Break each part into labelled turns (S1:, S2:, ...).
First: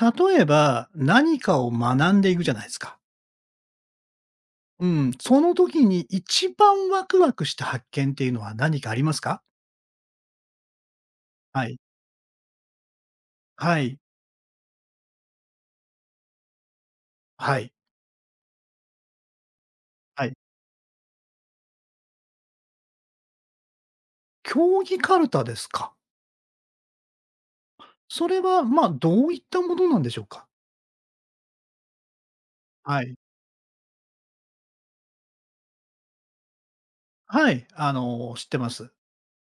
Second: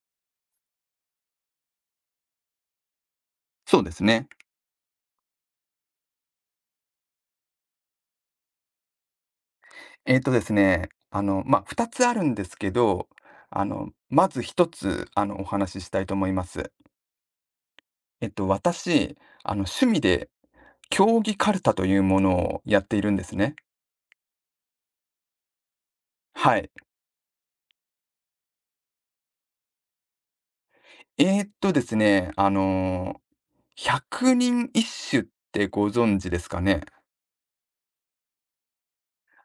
S1: 例えば、何かを学んでいくじゃないですか。
S2: そうですね。
S1: うん、その時に一番ワクワクした発見っていうのは何かありますか？
S2: ま、あ
S1: はい。
S2: 2つあるんですけど、
S1: はい。
S2: まず一つ、お話ししたいと思います。
S1: はい。
S2: 私、趣味
S1: は
S2: で
S1: い。
S2: 競技カルタというものをやっているんですね。
S1: 競技カルタですか。
S2: はい。
S1: それは、どういったものなんでしょうか？
S2: ですね、あ
S1: は
S2: の
S1: い。
S2: ー、百人一首ってご存知ですかね？
S1: はい、知ってます。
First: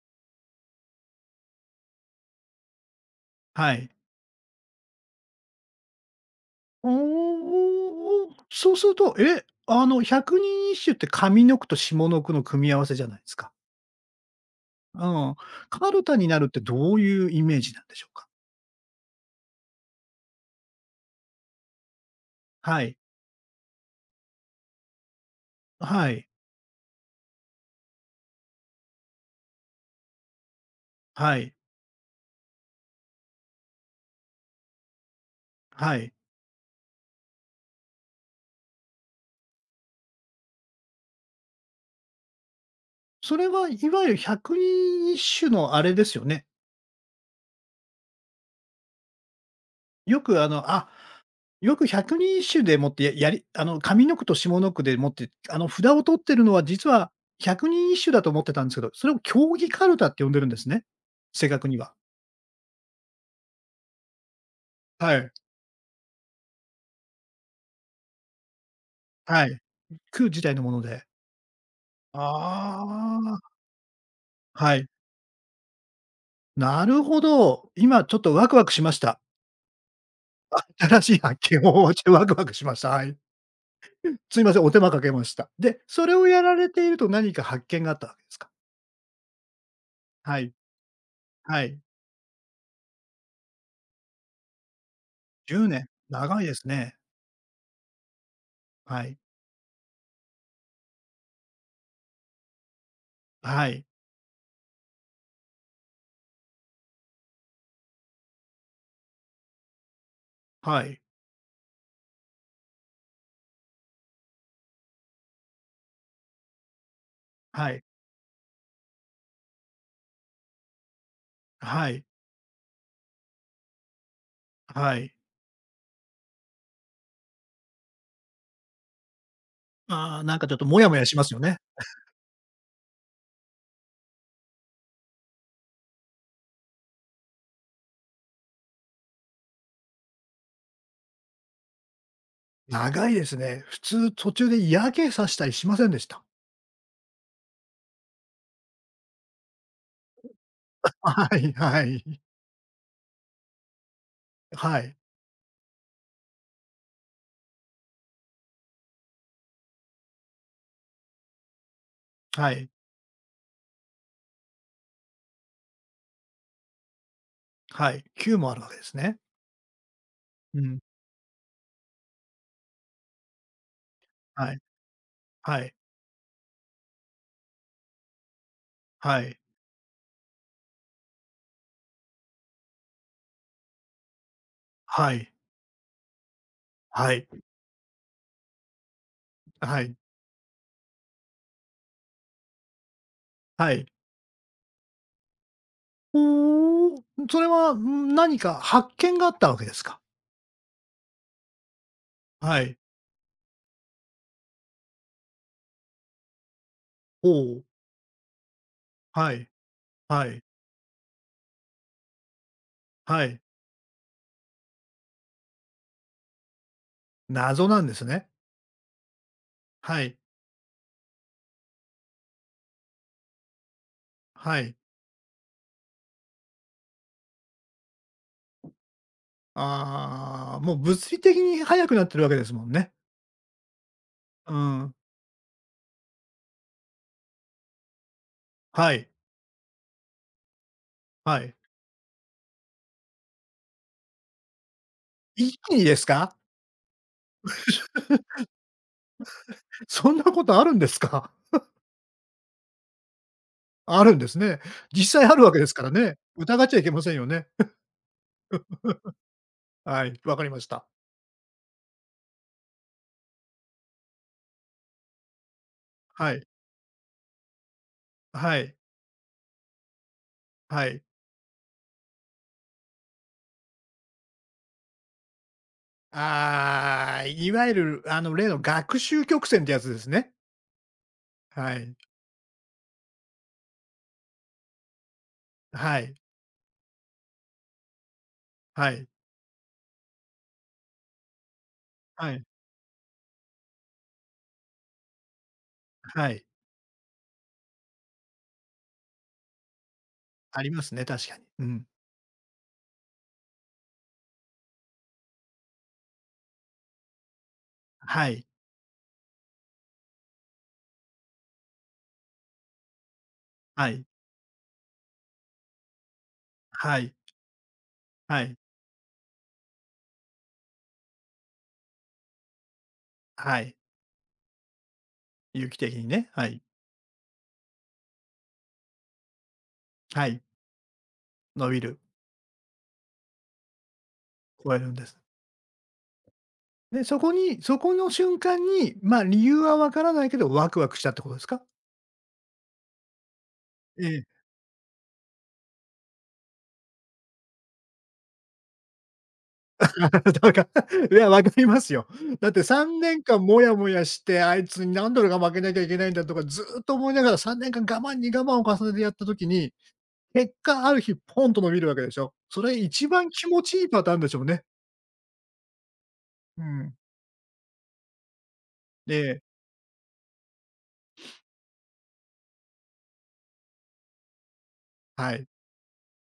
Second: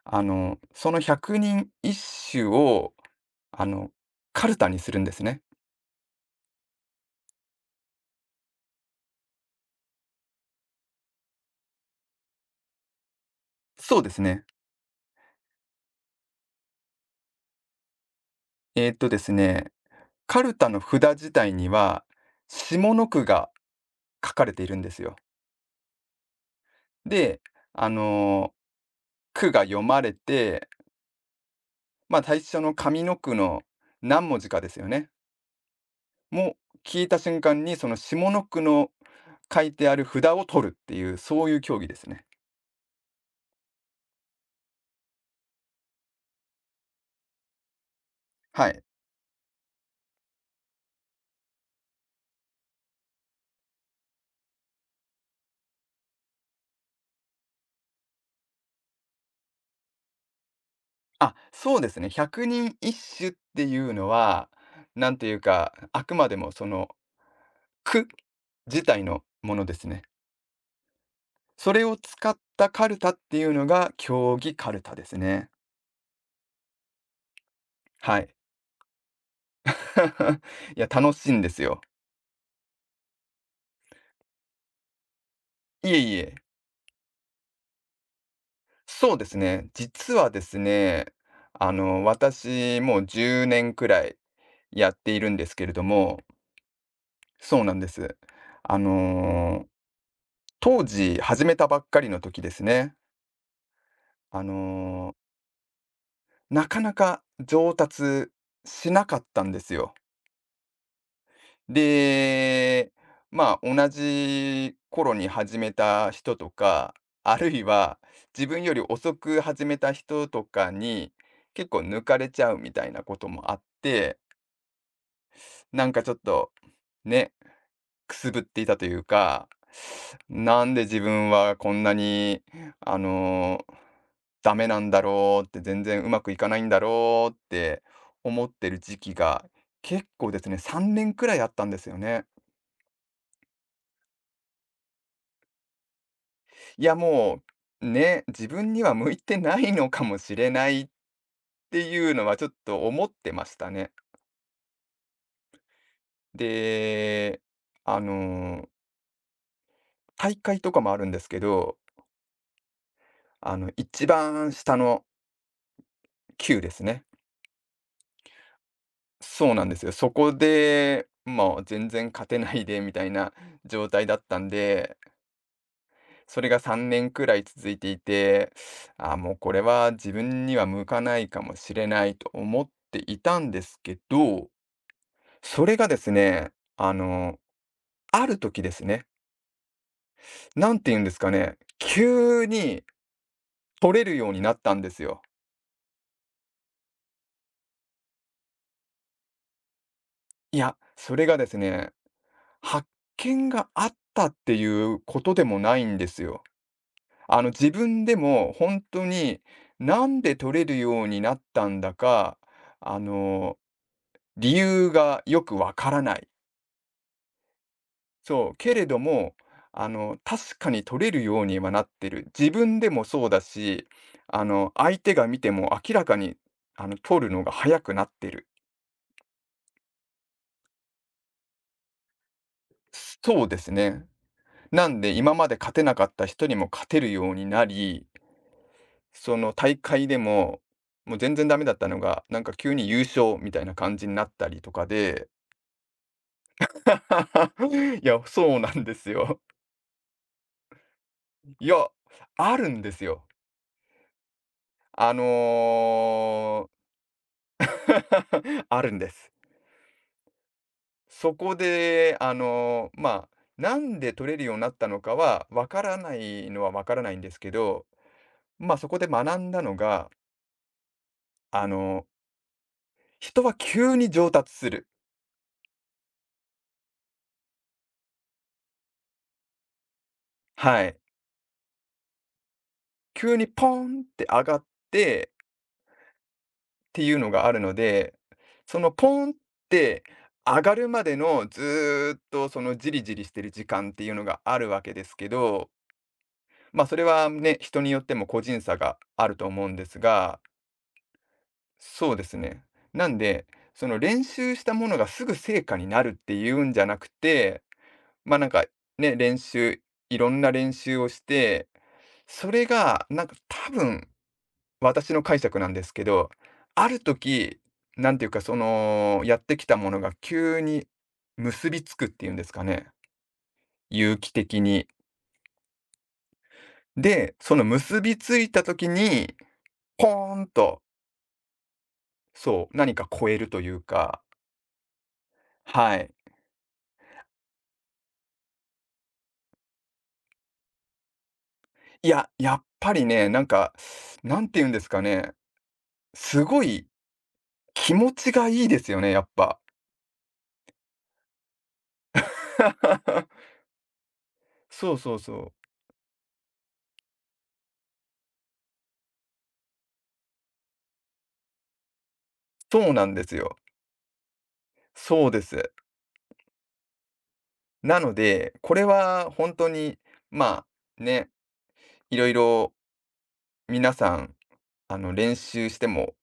S2: その百人一首を、あ
S1: はい。
S2: の、カルタにするんですね。
S1: おお、そうすると、え、あの、百人一首って上の句と下の句の組み合わせじゃないですか。
S2: そうですね。
S1: うん。カルタになるってどういうイメージなんでしょうか？
S2: えーっとですねカルタの札自体には、
S1: は
S2: 下
S1: い。
S2: の句が書かれているんですよ。
S1: はい。
S2: で、あの、句が読まれて、
S1: はい。
S2: まあ、最初の上の句の何文字かですよね。
S1: はい。
S2: もう聞いた瞬間に、その下の句の書いてある札を取るっていう、そういう競技ですね。
S1: それはいわゆる百人一首のあれですよね。
S2: はい。
S1: よくあの、あ、よく百人一首でもって、ややりあの、上の句と下の句でもって、札を取ってるのは実は百人一首だと思ってたんですけど、それを競技かるたって呼んでるんですね。
S2: あ、
S1: 正確に
S2: そうで
S1: は。
S2: すね。百人一首っていうのは、な
S1: は
S2: んて
S1: い。
S2: いうか、あくまでもその句自体の
S1: は
S2: も
S1: い。
S2: のですね。
S1: 句自体のもので。
S2: それを使った
S1: あ
S2: カルタっていう
S1: あ、
S2: のが競技カ
S1: は
S2: ル
S1: い。
S2: タですね。
S1: なるほど。今ちょ
S2: は
S1: っと
S2: い。
S1: ワクワクしました。
S2: いや、
S1: 新
S2: 楽
S1: しい
S2: しい
S1: 発
S2: んで
S1: 見
S2: すよ。
S1: を してワクワクしました。はい。すいません、お手間かけました。で、
S2: いえ
S1: それ
S2: い
S1: を
S2: え。
S1: やられていると何か発見があったわけですか？
S2: そうですね。実は
S1: は
S2: で
S1: い、
S2: すね、
S1: はい。
S2: 私もう10年くらいやっているんですけ
S1: 10
S2: れど
S1: 年、
S2: も、
S1: 長いですね。
S2: そうなんです。あ
S1: はい、
S2: のー当時始めたばっかりの時ですね。
S1: はい、
S2: あのーなかなか上達しなかったんですよ。
S1: はい、
S2: で、まあ、同じ頃に始めた人とか、あるい
S1: はい、
S2: は自分より遅く始めた人とかに、結構
S1: は
S2: 抜
S1: い、
S2: かれちゃうみたいなこともあって、
S1: はい。
S2: なんかちょっと、ね、くすぶっていたというか、
S1: ああ、なんかちょっと
S2: なん
S1: モ
S2: で
S1: ヤモ
S2: 自
S1: ヤしま
S2: 分
S1: すよ
S2: は
S1: ね。
S2: こんなに、あの、ダメなんだろうって、全然うまくいかないんだろうって思ってる時期が、結構ですね、3年くらいあったんですよね。
S1: 長いですね。普通途中で嫌気さしたりしませんでした？
S2: いや、もう、ね、自分には向いてないのかもしれないっ
S1: はい
S2: て
S1: は
S2: いう
S1: い。
S2: のはちょっと思ってましたね。
S1: はい、
S2: で、あの、大会とかもあるんですけど、
S1: はい、
S2: 一番下の級ですね。
S1: はい。9もあるわけですね。
S2: そうなんですよ。そこ
S1: うん。
S2: で、まあ、全然勝てないでみたいな状態だったん
S1: はい、
S2: で、
S1: はい、
S2: それが3年くらい続いていて、あ、
S1: は
S2: もう
S1: い、
S2: これは自分には向かないかもしれないと思っていたんですけど、
S1: はい、
S2: それがですね、あ
S1: はい、
S2: の、ある時ですね、
S1: はい、
S2: なんて言うんですかね、急に
S1: はい。
S2: 取れるようになったんですよ。
S1: おお、それは、何か発見があったわけですか？
S2: いや、それがですね、
S1: はい。
S2: 発見があったっていうことでもないんですよ。
S1: おお、
S2: 自分でも本当
S1: は
S2: に
S1: い、
S2: なん
S1: は
S2: で
S1: い、
S2: 取れるようになったんだか、あ
S1: はい。
S2: の、理由がよくわからない。
S1: 謎なんですね。
S2: そう、けれども、
S1: はい、
S2: 確かに取れるようにはなってる。自分でもそうだし、
S1: はい。
S2: 相手が見ても明らかに、取るのが早くなってる。
S1: ああ、もう物理的に速くなってるわけですもんね。
S2: そうですね。
S1: う
S2: な
S1: ん。
S2: んで、今まで勝てなかった人にも勝てるようになり、
S1: はい、
S2: その大会でも、もう全
S1: は
S2: 然
S1: い。
S2: ダメだったのが、なんか急に優勝みたいな感じになったりとかで、
S1: 一気にですか？
S2: いや、そうなんですよ。
S1: そんなことあるんですか？
S2: いや、あるんですよ。
S1: あるんですね。
S2: あ
S1: 実際あるわけですからね。疑っ
S2: の
S1: ちゃいけませんよね。
S2: あるんです。
S1: はい、わかりました。
S2: そこで、まあ、なんで取れるようになったのかは、わからな
S1: はい、
S2: いのはわからないんですけど、
S1: はい、
S2: まあ、そこで学んだのが、
S1: はい。
S2: あの、人は急に上達する。
S1: ああ、いわゆるあの例の学習曲線ってやつですね。
S2: はい。
S1: はい、
S2: 急にポンって上がって
S1: はい、
S2: っていうのがあるので、そ
S1: は
S2: の
S1: い、
S2: ポンって上がるまでのずーっ
S1: はい、
S2: とそのじりじりしてる時間っていうのがあるわけですけど、
S1: はい。
S2: まあそれはね、人によっても個人差があると思うんですが、
S1: ありますね、確かに。うん。
S2: そうですね。なんで、その練習したものがすぐ成果になるっていうんじゃなくて、
S1: は
S2: ま、あ
S1: い。
S2: なんかね、いろんな練習をして、それがなんか多
S1: はい。
S2: 分、私の解釈なんですけど、あ
S1: は
S2: る
S1: い。
S2: 時、なんていうか
S1: は
S2: そ
S1: い。
S2: の、やってきたものが急に結びつくっていうんですかね、
S1: はい。
S2: 有機的に。
S1: 有機的にね。はい。
S2: で、その結びついた時に、ポ
S1: は
S2: ー
S1: い。
S2: ンと、
S1: 伸びる。
S2: そう、何か超えるというか、
S1: 超えるんです。
S2: はい。
S1: で、そこの瞬間に、理由はわからないけど、ワクワクしたってことですか？
S2: いや、やっぱりね、なんか、
S1: ええ。
S2: なんて言うんですかね、すごい気持ちがいいですよね、やっぱ。
S1: だから いや、わかりますよ。だって3年間 モヤモヤして、あいつに
S2: そう
S1: 何
S2: そう
S1: ドル
S2: そ
S1: が負け
S2: う。
S1: なきゃいけないんだとか、ずーっと思いながら3年間我慢に我慢を重ねてやったときに、結果ある日ポンと伸びるわけでしょ。それ
S2: そうな
S1: 一
S2: んで
S1: 番
S2: す
S1: 気
S2: よ。
S1: 持ちいいパターンでしょうね。
S2: そうです。
S1: うん。
S2: なので、これは
S1: で
S2: 本当に、まあ、ね、いろいろ皆さん、
S1: は
S2: 練
S1: い。
S2: 習しても、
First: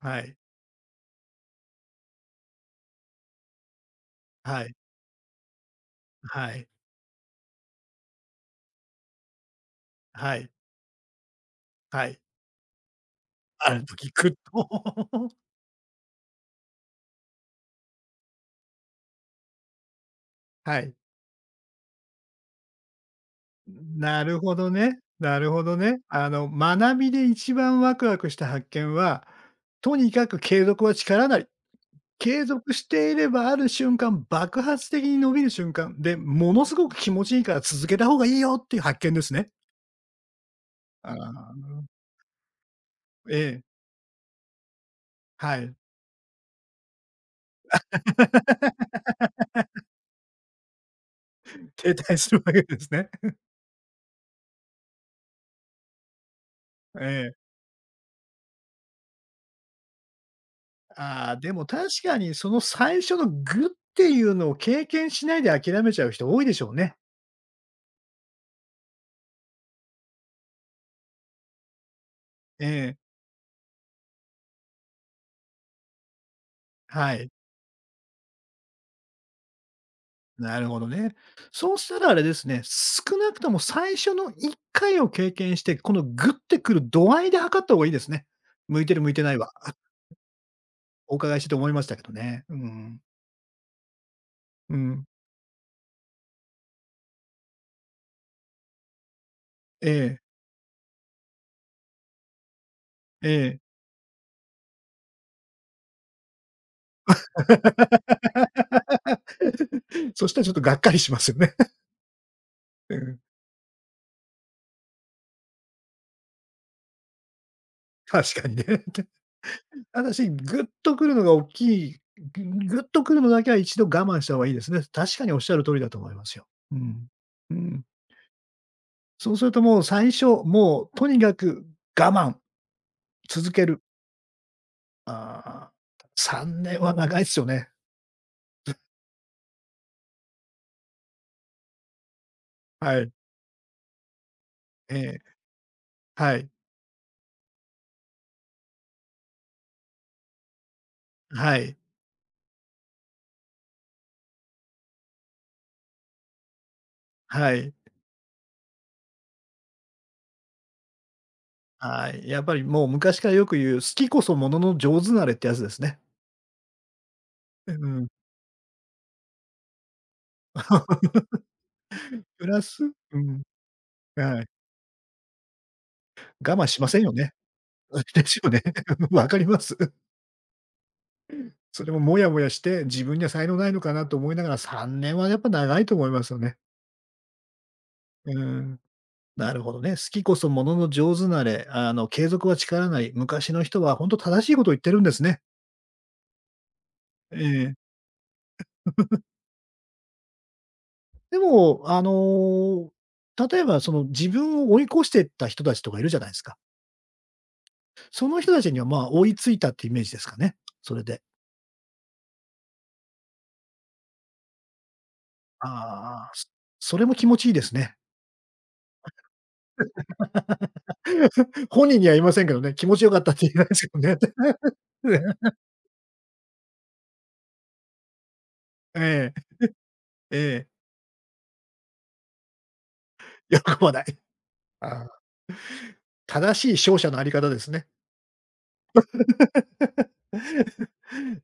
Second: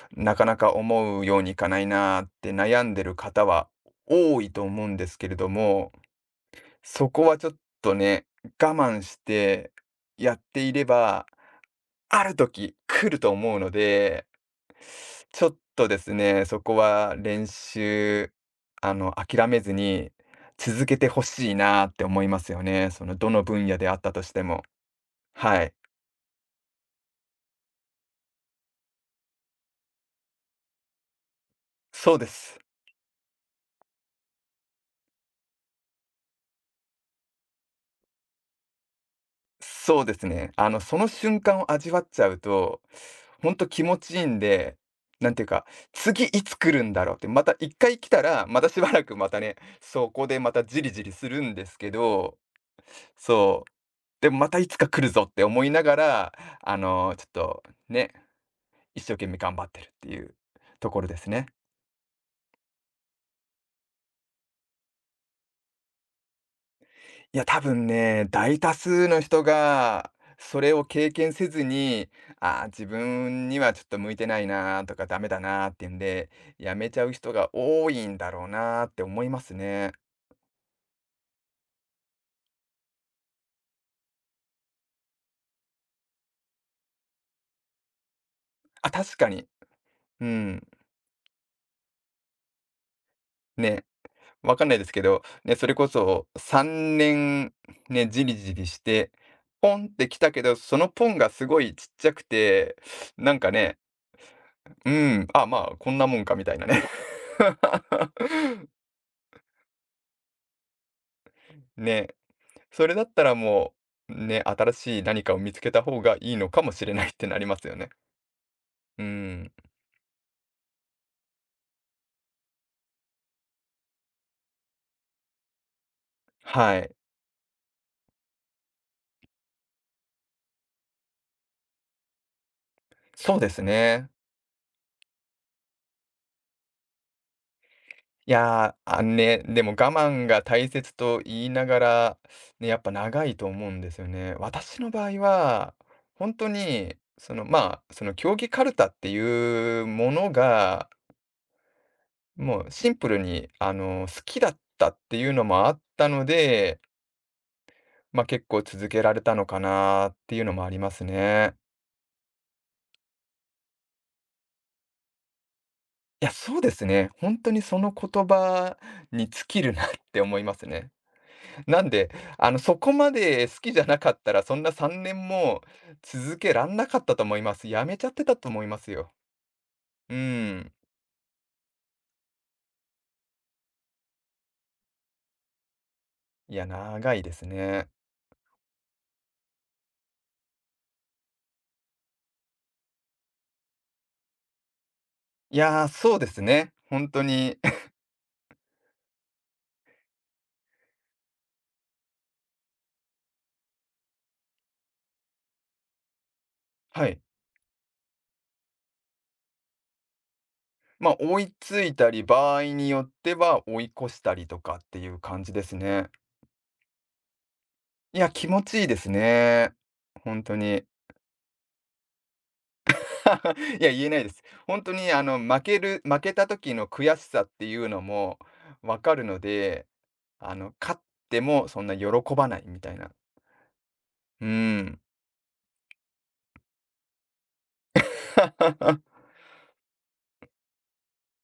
S1: は
S2: な
S1: い。
S2: かなか思うようにいかないなーって悩んでる方は多いと
S1: はい。
S2: 思うんですけれども、
S1: はい。
S2: そこはちょっとね、我慢してや
S1: は
S2: っ
S1: い。
S2: ていれば
S1: はい。
S2: ある時、来ると思うの
S1: ある時
S2: で、
S1: ぐっと。
S2: ちょっとですね、そこは練習、諦めずに
S1: は
S2: 続
S1: い。
S2: けてほしいなって思いますよね。その、どの分野であったと
S1: な
S2: し
S1: る
S2: て
S1: ほ
S2: も。
S1: どね。なるほ
S2: はい。
S1: どね。あの、学びで一番ワクワクした発見は、とにかく継続は力なり。
S2: そうで
S1: 継
S2: す。
S1: 続していればある瞬間、爆発的に伸びる瞬間で、ものすごく気持ちいいから続けた方がいいよっていう発見ですね。
S2: そうですね。その瞬
S1: あ
S2: 間を味わっちゃうと、
S1: え
S2: ほん
S1: え、
S2: と気持ちいいんで、なんていう
S1: は
S2: か、
S1: い。
S2: 次いつ来るんだろうって、また一回来たら、またし ばらくまたね、そこでまたジリジリするんですけ
S1: 停滞す
S2: ど、
S1: るわけですね。
S2: そう。でもまたいつか来るぞって思いながら、
S1: え
S2: ちょっ
S1: え。
S2: とね、一生懸命頑張ってるっていうところです
S1: ああ、
S2: ね。
S1: でも確かにその最初のグっていうのを経験しないで諦めちゃう人多いでしょうね。
S2: いや、多分ね、大多数の人がそれを経験せずに、あー
S1: え
S2: 自
S1: え、
S2: 分にはちょっと向いてないなーとかダメだなーっていうんで、やめちゃう
S1: はい。
S2: 人が多いんだろうなーって思いますね。
S1: なるほどね。そうしたらあれですね、少なくとも最初の1回を経験して、このグってくる度合いで測った方がいいですね。向い
S2: あ、
S1: てる向い
S2: 確
S1: て
S2: か
S1: ない
S2: に。
S1: は、
S2: うん。
S1: お伺いしてて思いましたけどね。うん。
S2: ね。わかんな
S1: う
S2: いですけ
S1: ん。
S2: ど、ね、それこそ3年じりじりして、ポン
S1: え
S2: って
S1: え、
S2: 来たけど、そのポンがすごいちっちゃくて、
S1: え
S2: なんか
S1: え。
S2: ね、うん、あ、まあ、こんなもんかみたいなね。
S1: そしたらちょっとがっかりしますよね。
S2: ね、それ
S1: う
S2: だっ
S1: ん、
S2: たらもう、ね、新しい何かを見つけた方がいいのかもしれないってなりますよね。
S1: 確かにね。
S2: うん、
S1: ただし、ぐっとくるのが大きい、ぐぐっとくるのだけは一度我慢した方がいいですね。確かにおっしゃる通りだと思いますよ。う
S2: はい、
S1: ん。うん。そうするともう最初、もうとにかく我慢、
S2: そうで
S1: 続
S2: す
S1: ける。
S2: ね。
S1: ああ、3年は長いですよね。
S2: いやー、ね、でも我慢が大切と言いながら、ね、やっぱ
S1: はい。
S2: 長いと思うんですよね。私の
S1: え
S2: 場合
S1: え、
S2: は、本
S1: は
S2: 当
S1: い。
S2: に、まあ、その競技カルタっていうものが、
S1: はい。
S2: もうシンプルに、好きだったっていうのもあったので、
S1: はい。
S2: ま、あ結構続けられたのかなっていうのもありますね。
S1: はい。やっぱりもう昔からよく言う、好きこそものの上手なれってやつですね。
S2: いや、そうですね。本当に
S1: う
S2: その
S1: ん。
S2: 言葉に尽きるなって思いますね。なんで、
S1: プラ
S2: そ
S1: ス
S2: こま
S1: うん、
S2: で好きじゃなかった
S1: は
S2: ら、
S1: い。
S2: そんな3年も続け
S1: 我慢
S2: らん
S1: し
S2: な
S1: ませ
S2: か
S1: ん
S2: っ
S1: よ
S2: たと
S1: ね。
S2: 思います。やめちゃっ て
S1: です
S2: たと
S1: よね。
S2: 思います よ。
S1: わかります。
S2: うん。
S1: それもモヤモヤして、自分には才能ないのかなと思いながら、3年はやっぱ長いと思いますよ
S2: い
S1: ね。
S2: や、長いですね。
S1: うん。なるほどね。好きこそものの上手なれ、継続は力なり。昔の人は本当正しいことを言ってるんですね。
S2: いやー、そうですね。本当
S1: え
S2: に。
S1: え。でも、例えばその自分を追い越してった人たちとかいるじゃないですか。
S2: はい。
S1: その人たちには、まあ、追いついたってイメージですかね、それ
S2: まあ、
S1: で。
S2: 追いついたり、場合によっては追い越したりとかっていう感じですね。
S1: ああ、そそれも気持ちいいですね。
S2: いや、気持ちいいですね。本当 に。
S1: 本人には言いませんけどね、気持ちよかったって言えないで
S2: い
S1: すけ
S2: や、
S1: ど
S2: 言え
S1: ね。
S2: ないです。本当に負けた時の悔しさっていうのもわかる
S1: え
S2: ので、
S1: え、ええ。
S2: 勝ってもそんな喜ばないみたいな。
S1: 喜ばない。
S2: うー
S1: あ
S2: ん。
S1: あ、正しい勝者のあり方ですね。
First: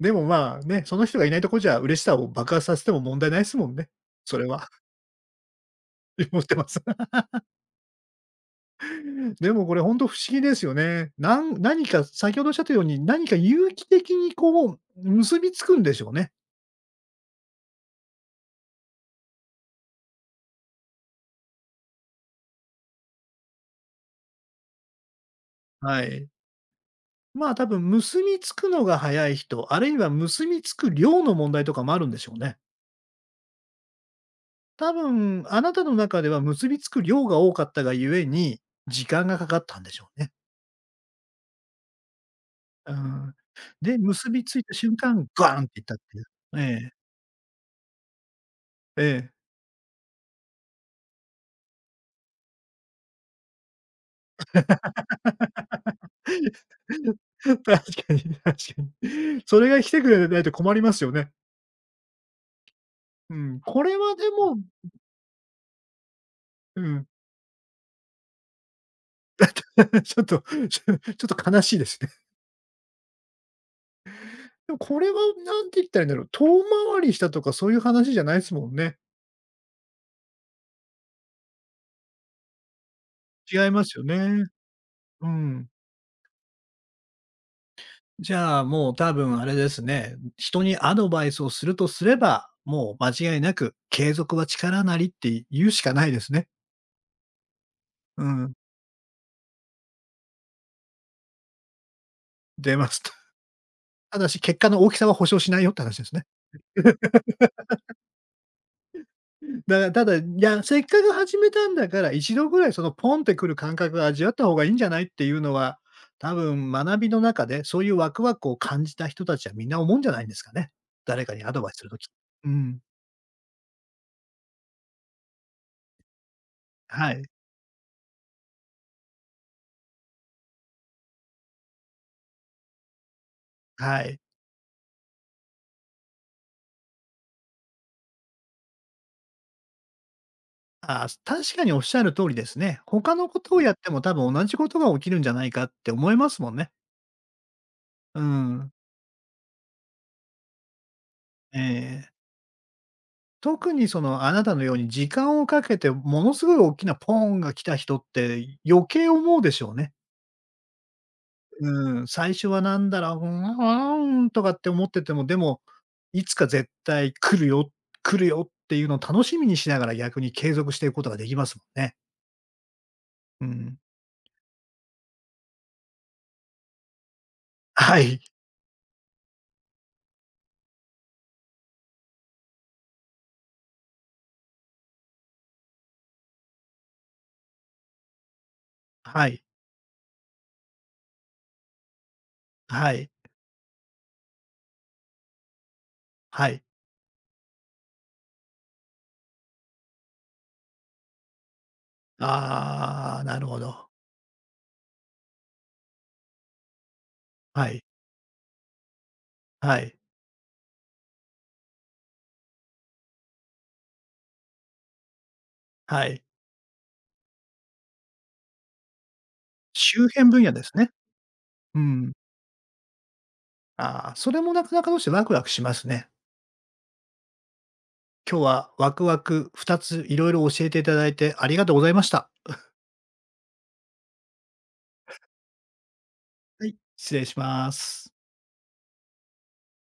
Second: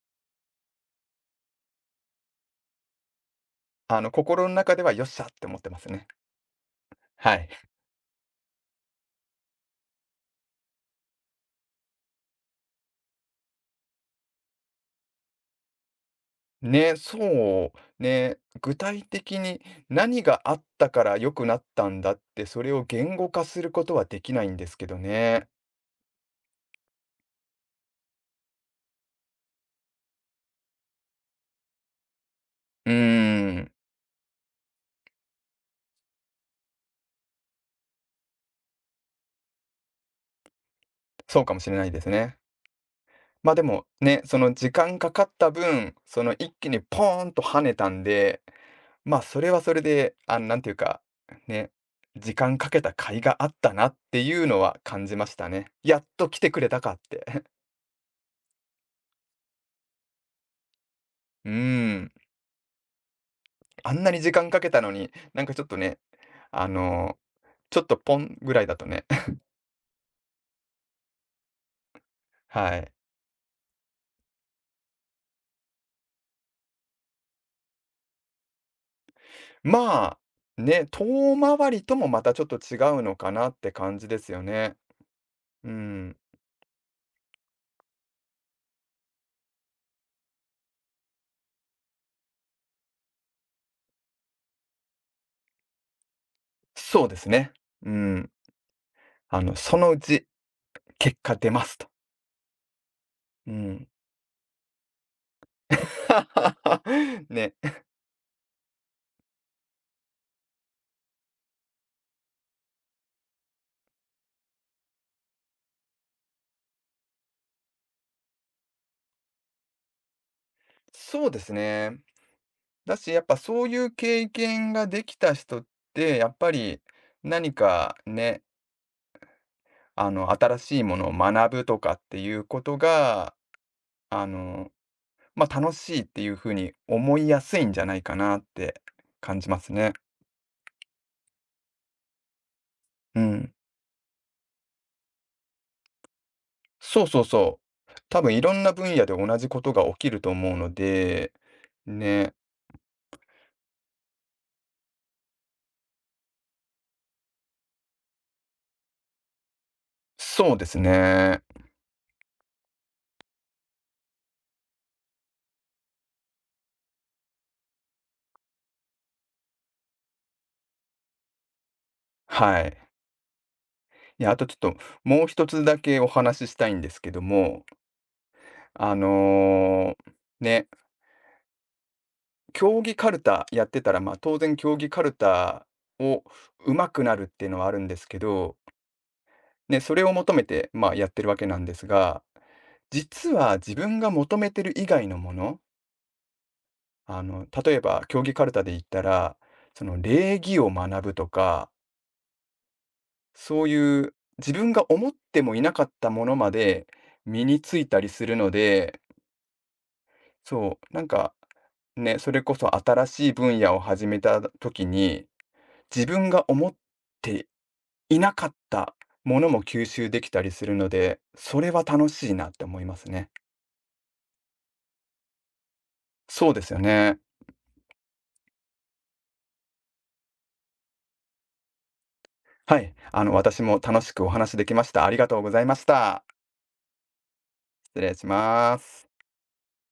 S1: でも、まあ、ね、その人がいないとこじゃ嬉しさを爆発させても問題ないですもんね。それ
S2: 心の
S1: は。
S2: 中ではよっしゃって思ってますね。
S1: 思ってます。
S2: は い。
S1: でもこれ本当不思議ですよね。何か先ほどおっしゃったように、何か有機的にこう、結びつくんでしょうね。
S2: ね、そう、ね、具体的に何があったから良くなったんだって、それを言語化することはできないんですけどね。
S1: はい。まあ、多分結びつくのが早い人、あるいは結びつく量の問題とかもあるんでしょうね。
S2: うーん、
S1: 多分、あなたの中では結びつく量が多かったがゆえに、時間がかかったんでしょうね。
S2: そうかもしれないですね。
S1: うん。
S2: ま、あでも、
S1: で、
S2: ね、
S1: 結
S2: そ
S1: び
S2: の
S1: つい
S2: 時
S1: た瞬
S2: 間かか
S1: 間、
S2: った
S1: ガーンっていった
S2: 分、
S1: ってい
S2: そ
S1: う。
S2: の一
S1: え
S2: 気に
S1: え、
S2: ポーンと跳ねたんで、
S1: え
S2: ま、あそ
S1: え。
S2: れはそれで、なんていうか、ね、時間かけた甲斐があったなっていうのは感じましたね。やっ と来てくれたかって。
S1: 確かに確かに。それが来てくれないと困りますよね。
S2: うーん。
S1: うん。こ
S2: あ
S1: れ
S2: んな
S1: は
S2: に
S1: で
S2: 時間
S1: も
S2: かけたのに、なんかちょっとね、あ
S1: うん。
S2: の、ちょっとポンぐらいだとね、
S1: ちょっと、ちょちょっと悲しいですね。
S2: はい。
S1: でもこれは何て言ったらいいんだろう、遠回りしたとかそういう話じゃないですもんね。
S2: まあ、ね、遠回りともまたちょっと違うのかなっ
S1: 違い
S2: て
S1: ます
S2: 感
S1: よ
S2: じですよ
S1: ね。
S2: ね。
S1: うん。
S2: うん。
S1: じゃあ、もう多分あれですね、人にアドバイスをするとすれば、もう間違いなく継続は力なりって言うしかないですね。
S2: そうですね。う
S1: う
S2: ん。
S1: ん、
S2: そのうち結果出ますと。
S1: 出ますと。
S2: うん。
S1: ただし結果の大きさは保証しないよって話ですね。
S2: ね。
S1: だからただ、いや、せっかく始めたんだから、一度ぐらいそのポンってくる感覚を味わった方がいいんじゃないっていうのは、多分学びの中でそういうワクワクを感じた人たちはみんな思うんじゃないんですかね。誰
S2: そう
S1: か
S2: で
S1: にア
S2: す
S1: ドバイスすると
S2: ね。
S1: き。うん。
S2: だし、やっぱそういう経験ができた人って、やっぱり
S1: はい。
S2: 何かね、新しいものを学ぶとかっていうことが、
S1: はい。
S2: あの、まあ、楽しいっていうふうに思いやすいんじゃないかなって感じますね。
S1: ああ、確かにおっしゃる通りですね。他
S2: う
S1: のこと
S2: ん。
S1: をやっても多分同じことが起きるんじゃないかって思いますもんね。
S2: そうそうそう。
S1: う
S2: 多分いろん
S1: ん。
S2: な分野で同じことが起きると思うので、
S1: ええ。
S2: ね。
S1: 特にそのあなたのように時間をかけてものすごい大きなポーンが来た人って余計思うでしょうね。
S2: そうですね。
S1: うん。最初はなんだろう、うーん、うーんとかって思ってても、でも、いつか絶対来るよ、来るよっていうのを楽しみにしながら逆に継続していくことができますもんね。
S2: はい。
S1: うん。
S2: いや、あとちょっと、もう一つだけお話ししたいんですけども、
S1: はい。
S2: あのーね、競技カルタやってたら、まあ、当然競技カルタを上手くなるっていうのはあるんですけど、
S1: はい。
S2: ね、それを求めて、まあ、やってるわけなんですが、
S1: はい。
S2: 実は自分が求めてる以外のもの、
S1: はい。
S2: 例えば競技カルタで言ったら、その礼儀を学ぶとか、
S1: ああ、なるほ
S2: そう
S1: ど。
S2: いう自分が思ってもいなかったものまで身に
S1: は
S2: つ
S1: い、
S2: いたりするので、
S1: はい、
S2: そう、なんかね、それこそ新しい分野を始めた時に、
S1: は
S2: 自
S1: い。
S2: 分が思っていなかったものも吸
S1: 周
S2: 収で
S1: 辺
S2: き
S1: 分
S2: たり
S1: 野で
S2: す
S1: す
S2: る
S1: ね。
S2: ので、それ
S1: う
S2: は楽
S1: ん。
S2: しいなって思いますね。
S1: ああ、それもなかなかどうしてワクワクしますね。
S2: そうですよね。
S1: 今日はワクワク2ついろいろ教えていただいてありがとうございました。
S2: はい、私も楽しくお話できました。ありがとうございました。
S1: はい、失礼しま
S2: 失
S1: す。
S2: 礼します。